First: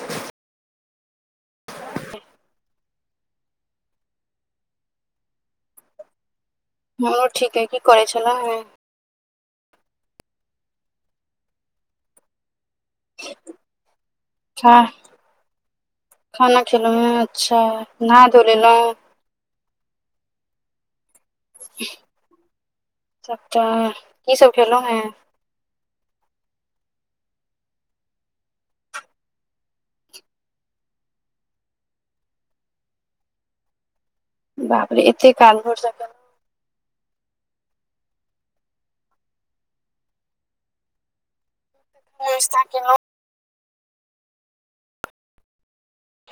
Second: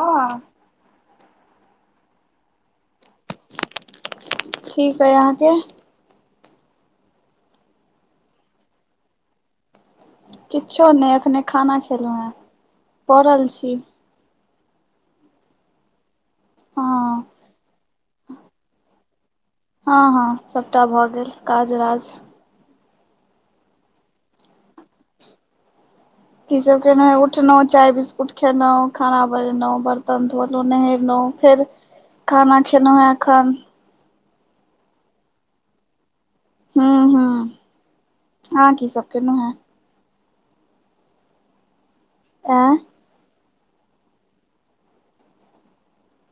हँ [inaudible] ठीक अइ अहाँ के? मोरो ठीक अहि, की करै छलहुॅ। किछो नहि अखने खाना खेलहु हेँ पड़ल छी। छा, खाना खेलहुॅ हँ हैं, अच्छा। ना धो ल लेलहुॅ। हँ -हँ सभटा भऽ गेल काज राज। सबटा की सब खेलहुॅं हें। की सब केनहु उठलहुँ चाय बिस्कुट खेलहुँ, खाना बनेेलहुँ बर्तन धोलहुँ नहेलहुँ। फेर खाना खेलौ ह अखन। बापरे एतेक काल भर स के हू -हूं -हू आहाँ की सब केलौन हैं। हेँ नास्ता के केलौ।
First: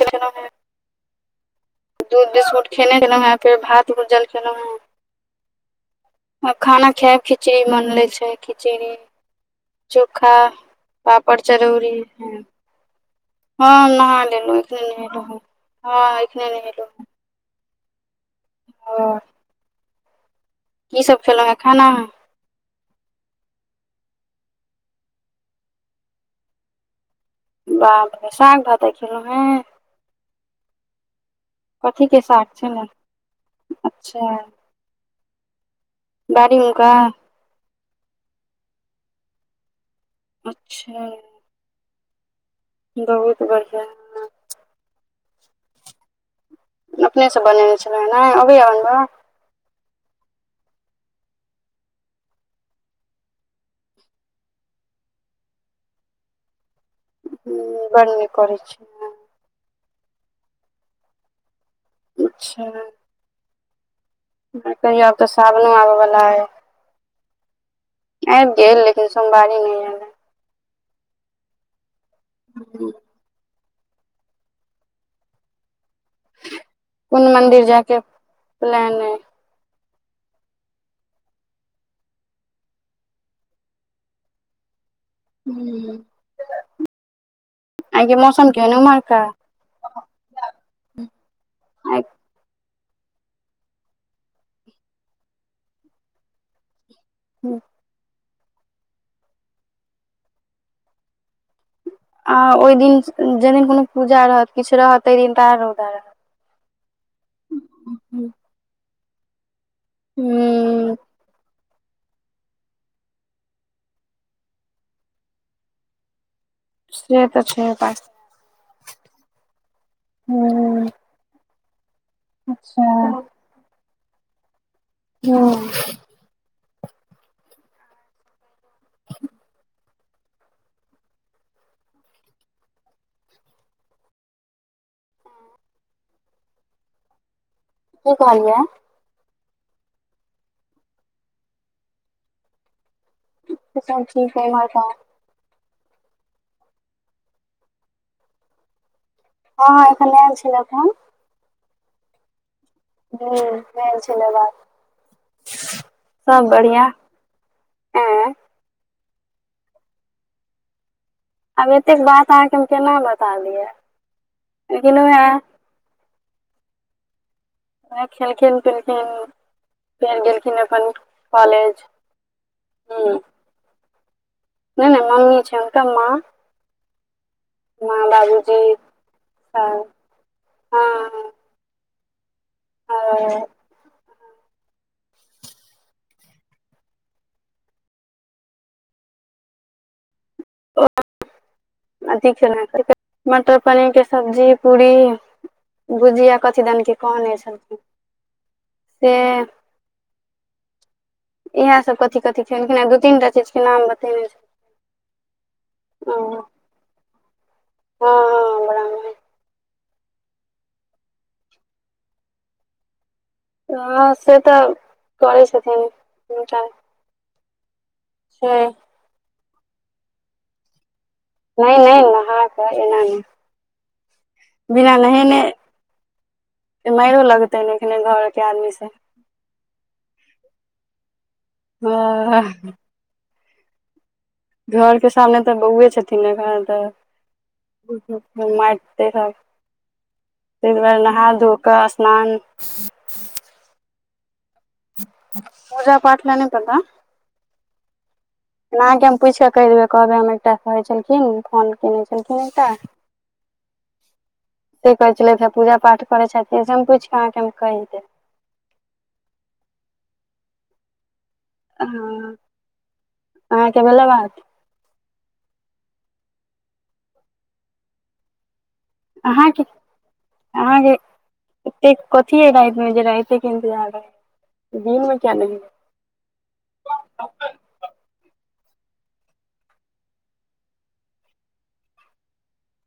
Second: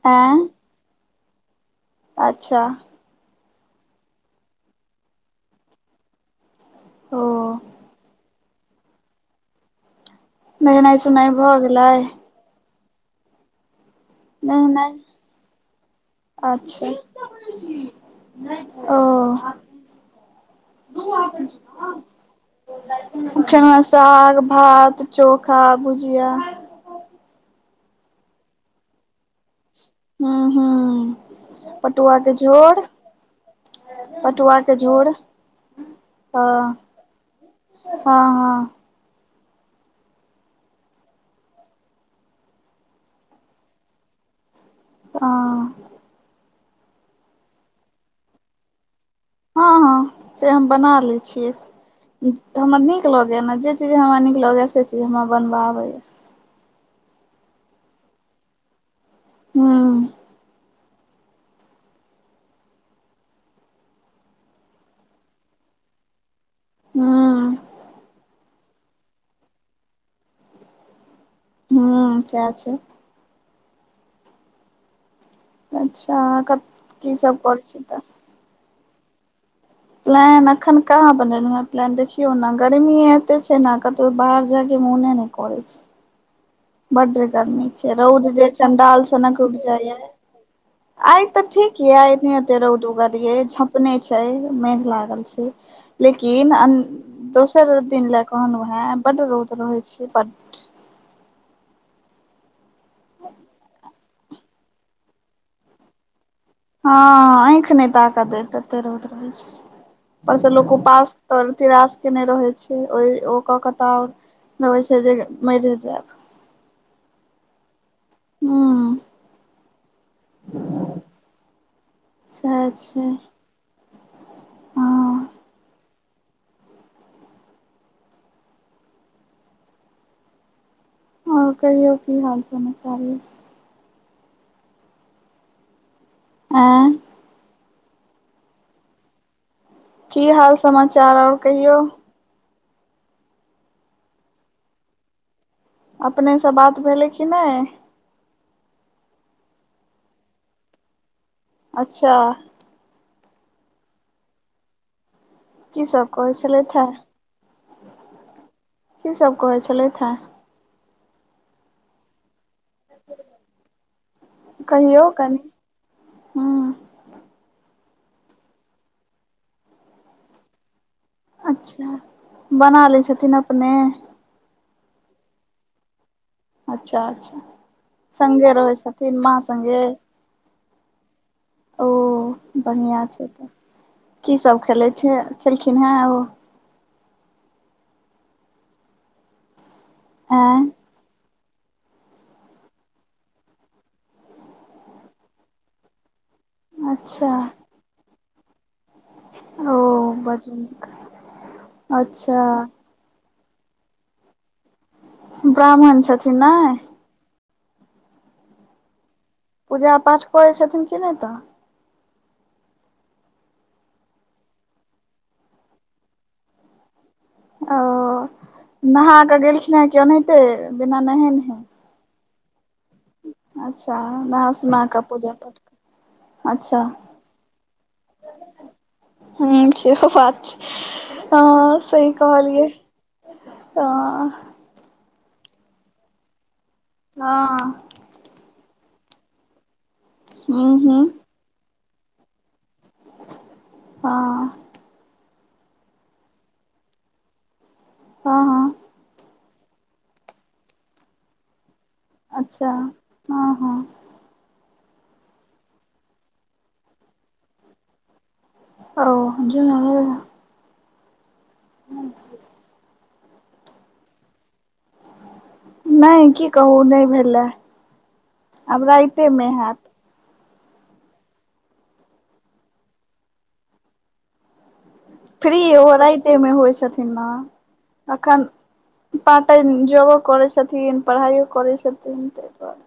खेलहुँ अंय। हेँ दूध बिस्कुट खेने छलहुँ हें, फेर भात भुजल खेलांऊ हें। आब खाना खाय ओ खिचड़ी बन लै छै खिचड़ी। चोखा, नहेनाइ सोनाइ पापड़, भऽ चरौरी, गेलै हँ नान। हँ अखने नहेनाइ नहेलो हऽ, हं अखने अच्छा नहेलाउ। ओ। हँ की सब खेलहुॅँ हेँ खाना? चना साग, भात, चोखा, भुजिया। बाह साग भाता अय खेलहुं हें। हूं -हूं पटुआ कथीके के साग झोर छलै अच्छा पटुआ झोड़ ह- बाड़ीमेका हँ- हँ। अच्छा! बहुत बढ़िआँ। ह। अपनेसँ बनेने छलै ह ने अबैया बनबऽ। हँ -हँ से हम बना लैत छियै। तऽ हमरा नीक लगैएा ने जे चीज हमरा नीक लगैएा से चीज हमरा बनबऽ आबैय। ह बढ़ नीक करै छी। हूं। अच्छा! कहियौ आब तऽ सावनो आबय बला है। हूं। आबि गेल लेकिन सोमवारी न य हू सेह छै। हम्म, अच्छा कत कोन मंदिर जायके प्लान ऐ। नै हम अखैन कहां बनैलो हे, देखियो ने गर्मी एतै छै ने, कतो बाहर जायके मोने ने हू। बड्ड गर्मी छै रौद जे मौसम केहन अइ चंडाल उम्हरका सनक उगजाए। [unintelligible] आइ ते ठीक ये आइ एते रौद उगल ये झंपने छै मेघ लागल छै। लेकिन दोसर दिन ले कहलहु हें बड्ड रौद रहे छी बड्ड। आ ओहि दिन जे दिन कोनो पूजा रहत किछु रहत तेहि दिन आर रौदा रहत। हँ आँखि नहि ताक देेत ततै रौद रहै छै ओयसे लोक हूँ उपास तोर तरास के नहि रहे छै ओ- ओ क के तर रहे छै जे मरि जायब। से तऽ छै बात हूं ह। सह छै। हँ हूं। और कहियौ की हाल समचार यै। ऐ की कहलिये। की हाल समाचार और कहियौ। ठीके-ठाक छय ईमहरका अपनेसँ बात भेलै कि नहि। हँ ह एखन ऐल छेला फोन। अच्छा। हुऽ भेल छेला बात। की सब कहै छलैथ है। एं की सब कहै छलैथ हँ। आब एतेक बात अहाँके हम केना बता दियऽ लेकिन कहियौ वैह। कनि हूँ ह खेलखिन-पिलखिन फेर गेलखिन एखन उठ अच्छा बना लैए छथिन अपने। नहि नहि मम्मी छैन कऽ माँ। अच्छा अच्छा माँ संगे बाबूजी रहै छथिन माँ संगे। सब हँ ओ बढ़िआँ छै हँ तऽ। की सब खेलैथ खेलखिन है ओ। ऐ। अधिक खैनाए खैइते मटर पनीरके सब्जी पूरी। भुजिया कथी दन के अच्छा कहने छलखिन से। ओ बड नीक। इहेसब अच्छा कथी-कथि खेलखिन है। दू तीन टा चीजके नाम बतेने छलखिन। ब्राह्मण छथिन नै। हँ हँ ब्राह्मणे। पूजा-पाठ करै छथिन कि नहि तऽ। हँ से तऽ करै छथिन दुनू टाइम। ओ। [unintelligible] नहा कऽ गेलखिन है कि ओनाहिते बिना नहेनहै। नहि नहि नहाके एना नय। अच्छा नहा सुना बिना कऽ पूजा नहेने पाठ अच्छा मायरो लगतैन एखने घरके आदमी स। ह सेहो बात छै ह सही हँ कहलियै। ह। घरके सामने तऽ बौउवै छथिन ने एखन तऽ। हँ। माइर किये खेब हूँ तैय दुआरे हूँ नहा धो कऽ स्नान हँ पूजा-पाठ में नहि पता ह हँ अहाँके हम पूछिकेऽ कहि देबै कहबै हम एकटा कहै छलखिन फोन केने छलखिन अच्छा एकटाऽ। हँ हँ से कहै छलैथ हे पूजा पाठ करै छथिन से हम पूछि कऽ अहाँके हम कहि देब। औ जोने लैन। हँ, अहाँके भेलै बात। नहि की कहू, नहि भेले, आब राति अहाँके अहाँके एते कथि है रातिमे, जे राइते के इन्तजार रहै ये। दिनमे किया नहि फ्री ओहो राइते मे होइ छथिन ने। एखन पार्ट टाइम जॉबो करैत छथिन पढ़ाइओ करैत छथिन ताहि दुआरे।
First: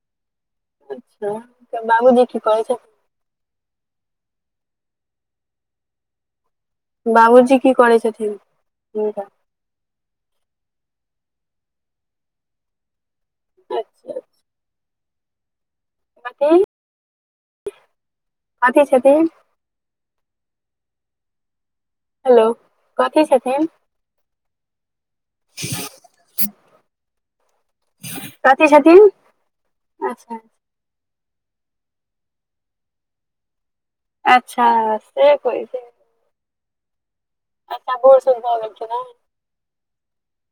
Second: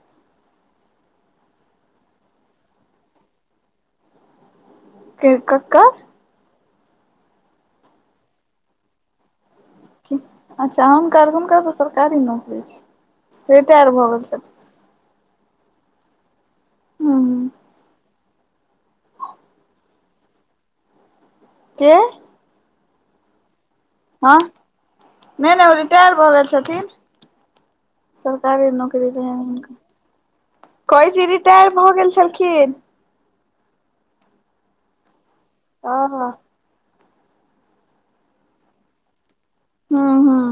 अच्छा तऽ बाबूजी की कऽरै छैथ। के क कर। बाबूजी की करै छथिन? हिनकर। अच्छा हुनकर, हुनकर तऽ सरकारी नौकरी छैन, रिटायर भऽ अच्छा गेल छथिन। अपन हुं। कथि छथिन? के? हेलो, कथी छथिन? हँ, नहि नहि ओ रिटायर भऽगेल छथिन। कथी सरकारी नौकरी छथिन रहैन हुनका। अच्छा कहै छी रिटायर भऽ गेल छलखिन। अच्छा, से कहय छी। हं हँ। पप्पा बुढ-सुढ भ गेलखिन हन। हुं हुं।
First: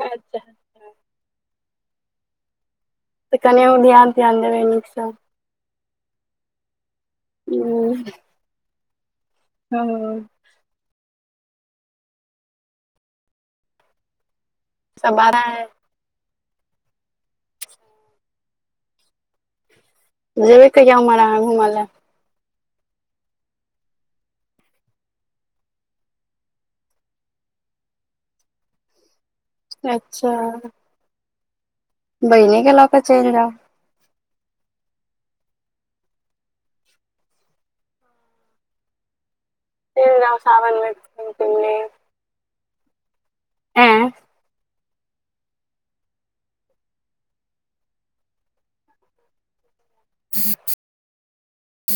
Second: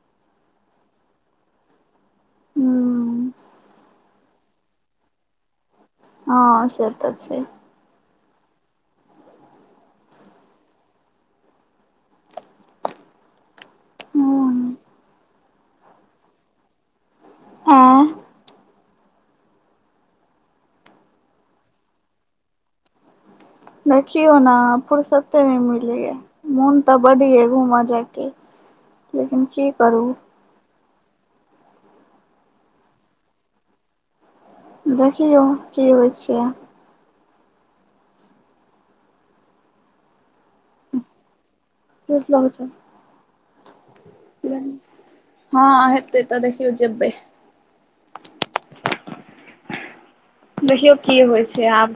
अच्छा। हुं। तऽ कनि ओ ध्यान-त्यान देबै नीकसँ। हँ से तऽ छै। हुं। तऽ आओर। [unintelligible] हुं। सब बड़ाय [unintelligible] आँ। जेबै कहिया उमहर अहाँ घूमय ले। देखियौ ने फुरसते नहि मिलै ये। मोन तऽ बड ये घूमऽ जायके, लेकिन की लए करू। अच्छा बहिनी केॅं लऽ कऽ चलि जाउ। देखियौ, की होइ छै। चलि जाउ सावन मे घुमि -फिरी लेब। बहुत लऽगय छै ऐं गरमी। हँ हेतै तऽ देखियौ जेबै। देखियौ की होइ छै आब,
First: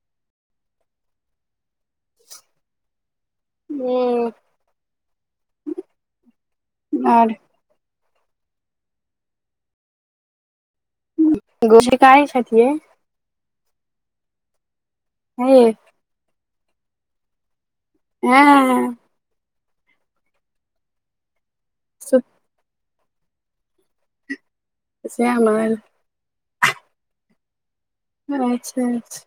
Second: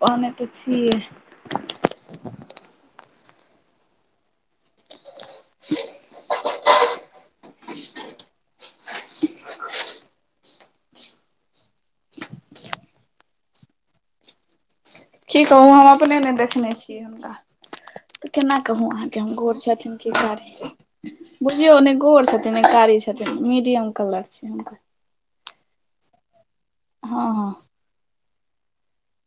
कहने तऽ छियै। हं आर। गोस्सेताय छथिन। [unintelligible] की हे कहु हम अपने ने देखने छियै हुनका त केना कहु ऐं अहाँके। कि गोर छथिन कि कारी, बुझियौ ने सुत गोर छथिन ने कारी छथिन। छथिन मीडियम कलर छै हुनकर। सेह हमर हँ -हँ अइछ - अइछ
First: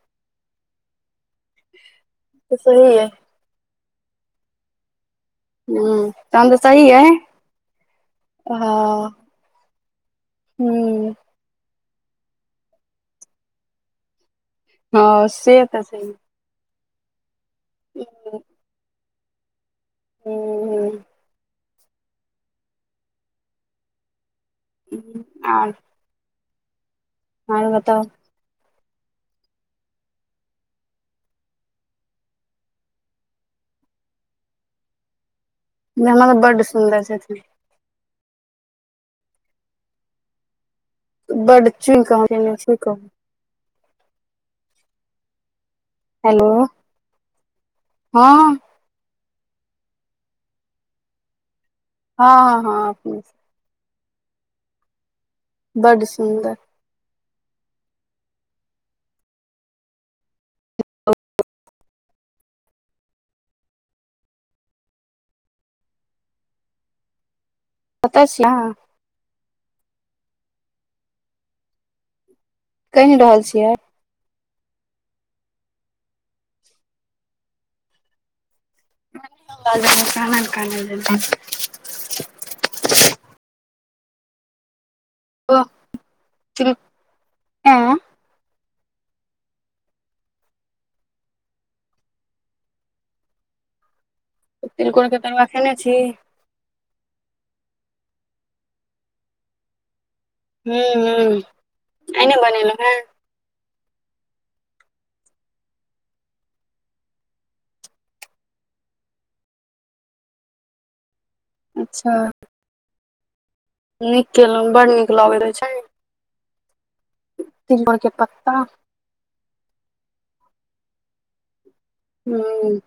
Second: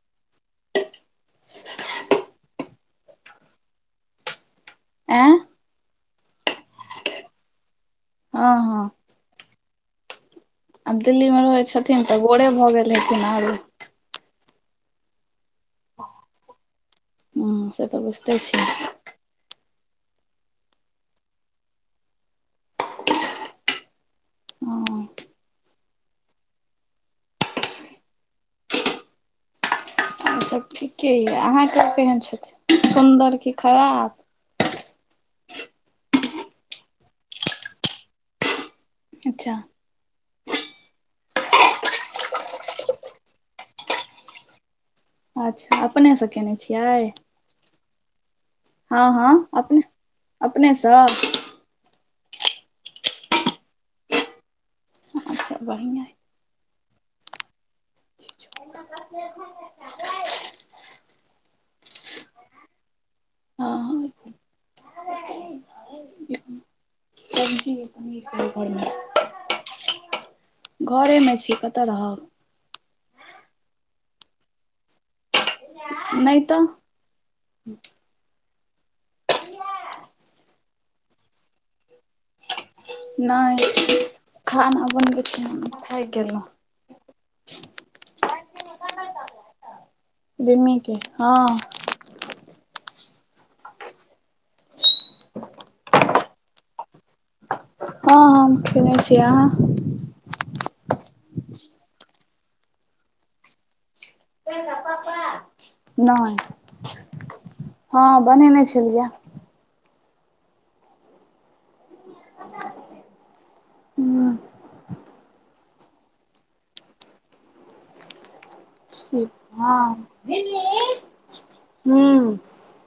तऽ सहीए आँय हूं तहन तऽ सही य ई हँ ह हँ आब दिल्लीमे रहै छथिन तऽ गोरे भऽ गेल हेथिन आरो। हँ से तऽ छहिए। ह से तऽ बुझिते छी। हू - हूं हँ हूं आल आओ बताव आओर सब ठीके यई अहाँसब केहन छथिन सुन्दर की खराब नई हम त बड सुन्दर छथिन, अच्छा बड चुन कह अन्ने छी, की कहुँ। अच्छा अपनेसँ हेलो केयने छियै। हँ हँ - हँ अपने अपने सँ हँ- हँ - हँ अपने सँ ह बड्ड सुन्दर [unintelligible] हँ कतऽ छी अहाँ [unintelligible] घरेमे छी, कतऽ रहब। कइन रहल छियै। नई तऽ अबाज लगे कानल - कानल जेना नय खाना बनबे छी, हम थाईक गेलहु। तुरुक आँ दिमी के हँ तिलकोर के तरुआ खेने छी। हँ - हँ हम खेनेै छिय, अहाँ है -हव आई नै बनेलहुँ हैं। चेल जाऊ पापा नई हँ बनेनै छलियै। अच्छा नीक हूँ केलहुँं बड नीक लगैत अछि। तिलकोर के पत्ता ठीक हँ मिमी हूँ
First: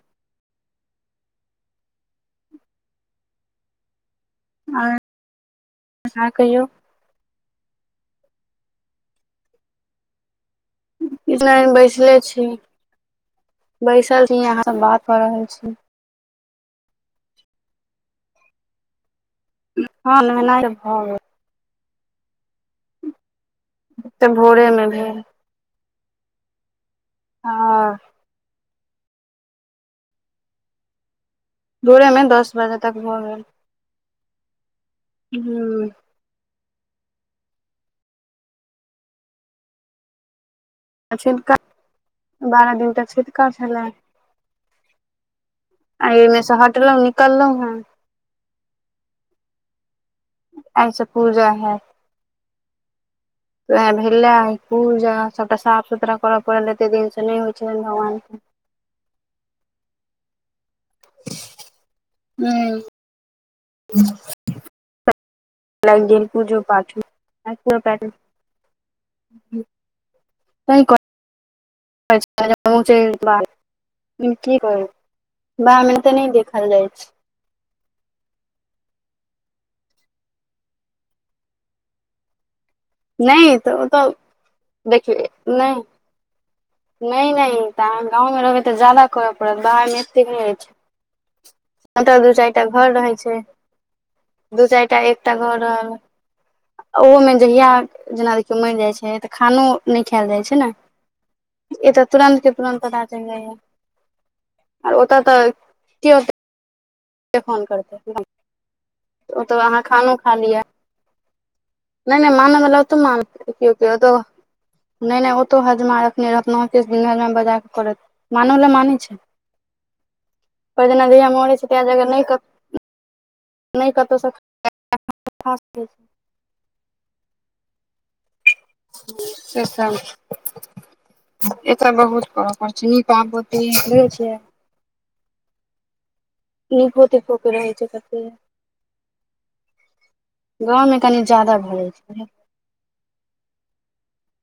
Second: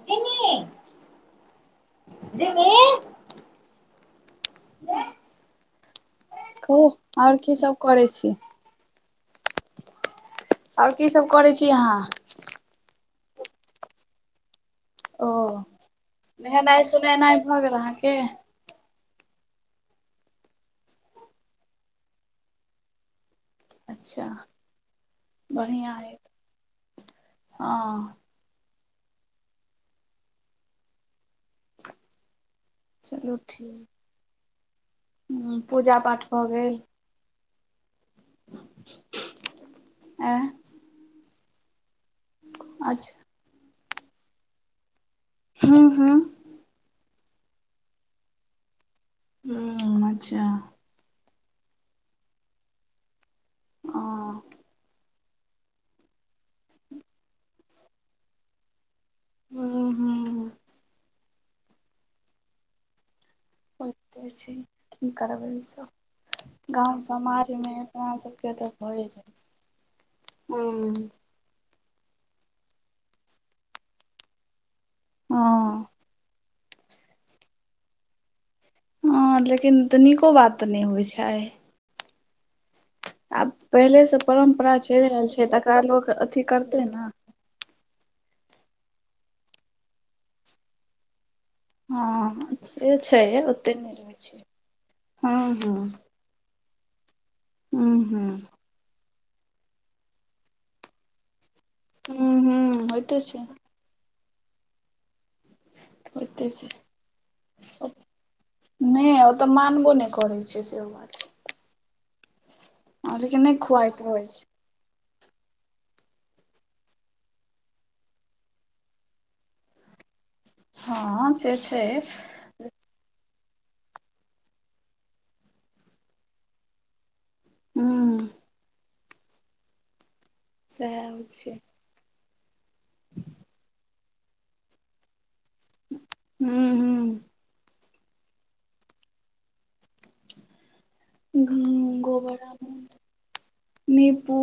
दीमी आँ हँ कहियौ। कहू आओर की सभ करै छी? आओर की सब करै इतना छी दिन अहाँ बैसले छी, बैसल छी अहाँ से बात क रहल ओ छी। नहेनाइ -सुनेनाइ भऽ गेल अहाँके? हँ नहेनाइ भऽ गेल। ओ त भोरे मे भेल। बढ़िआ अय। हँ। दूरेमे दस बजे तक भऽ गेल। हँ हूं पूजा- पाठ भऽ गेल। आ। आ छुतका, बारह दिन तऽ अच्छा छुतका छलै। हूँ आ हूँ एहिमे से हटलहुं निकललहुं हैं। हुँ अच्छा! आय से पूजा हैत। ओहे भेला हँ पूजा। सबटा साफ -सुथरा करय पड़ल, एते दिन से नहि होइ छलनि भगवान के। हुं -हुं। [inaudible] हूँ। ओइते छै, की करबै ई स लागि गेल पूजो पाठो गाँव समाजमे की अपना सबके तऽ होए जाइ छै, हुँ। ब की करब हँ बमे तऽ नहि देख [unintelligible] भेल जाय छै। हँ, लेकिन तऽ नीको बात तऽ नहि बुझाइ हय। नहि तऽ तऽ पहिलेसँ परम्परा देख चलि रहल छै नहि तकरा लोक अथी करतै ने -नहि -नहि। तऽ अहाँ गाँवमे रहबै तऽ ज्यादा करय पड़त, बाहरमे एतेक नहि रहैत छै। कत दू हँ चारिटा घर से रहै छै, ओतेक नहि रहै छै दू चारि टा, एकटा हँ घर हँ रहल। ओहोमे जहिया हूँ जेना हूँ देखियौ, मरि जाइ छै, तऽ खानो नहि खायल जाइ छै ने। ए तऽ हूँ तुरन्त के तुरत हूँ पता होइते चलि छै जाइया, आर ओतय तऽ केओ के ओते छै। ओते फोन करतै नहि ओ तऽ ओतऽ अहाँ मानबो नहि खानो खा करै लिअ छै, से बात। नहि -नहि मना म ल त मन छै क लेकिन नहि खुआइत [unintelligible] रहै छै नहि -नहि ओतो हजमा रखने रह, अपना हजमा बजा कऽ करत मोनो ने मानै छै। पर जेना जहिया हँ से मरे छै, तहिया जगह नहि कर नहि कतहुसँक छी [unintelligible] हू। सेसा [unintelligible] सएह होइ छै। त बहुत करऽ पड़ै छै, नीक काम आोती ने छै। हूँ निको हूँ -तिको के रहै छै कते। गाँवमे कनि ज्यादा भ जाय छै। निपू।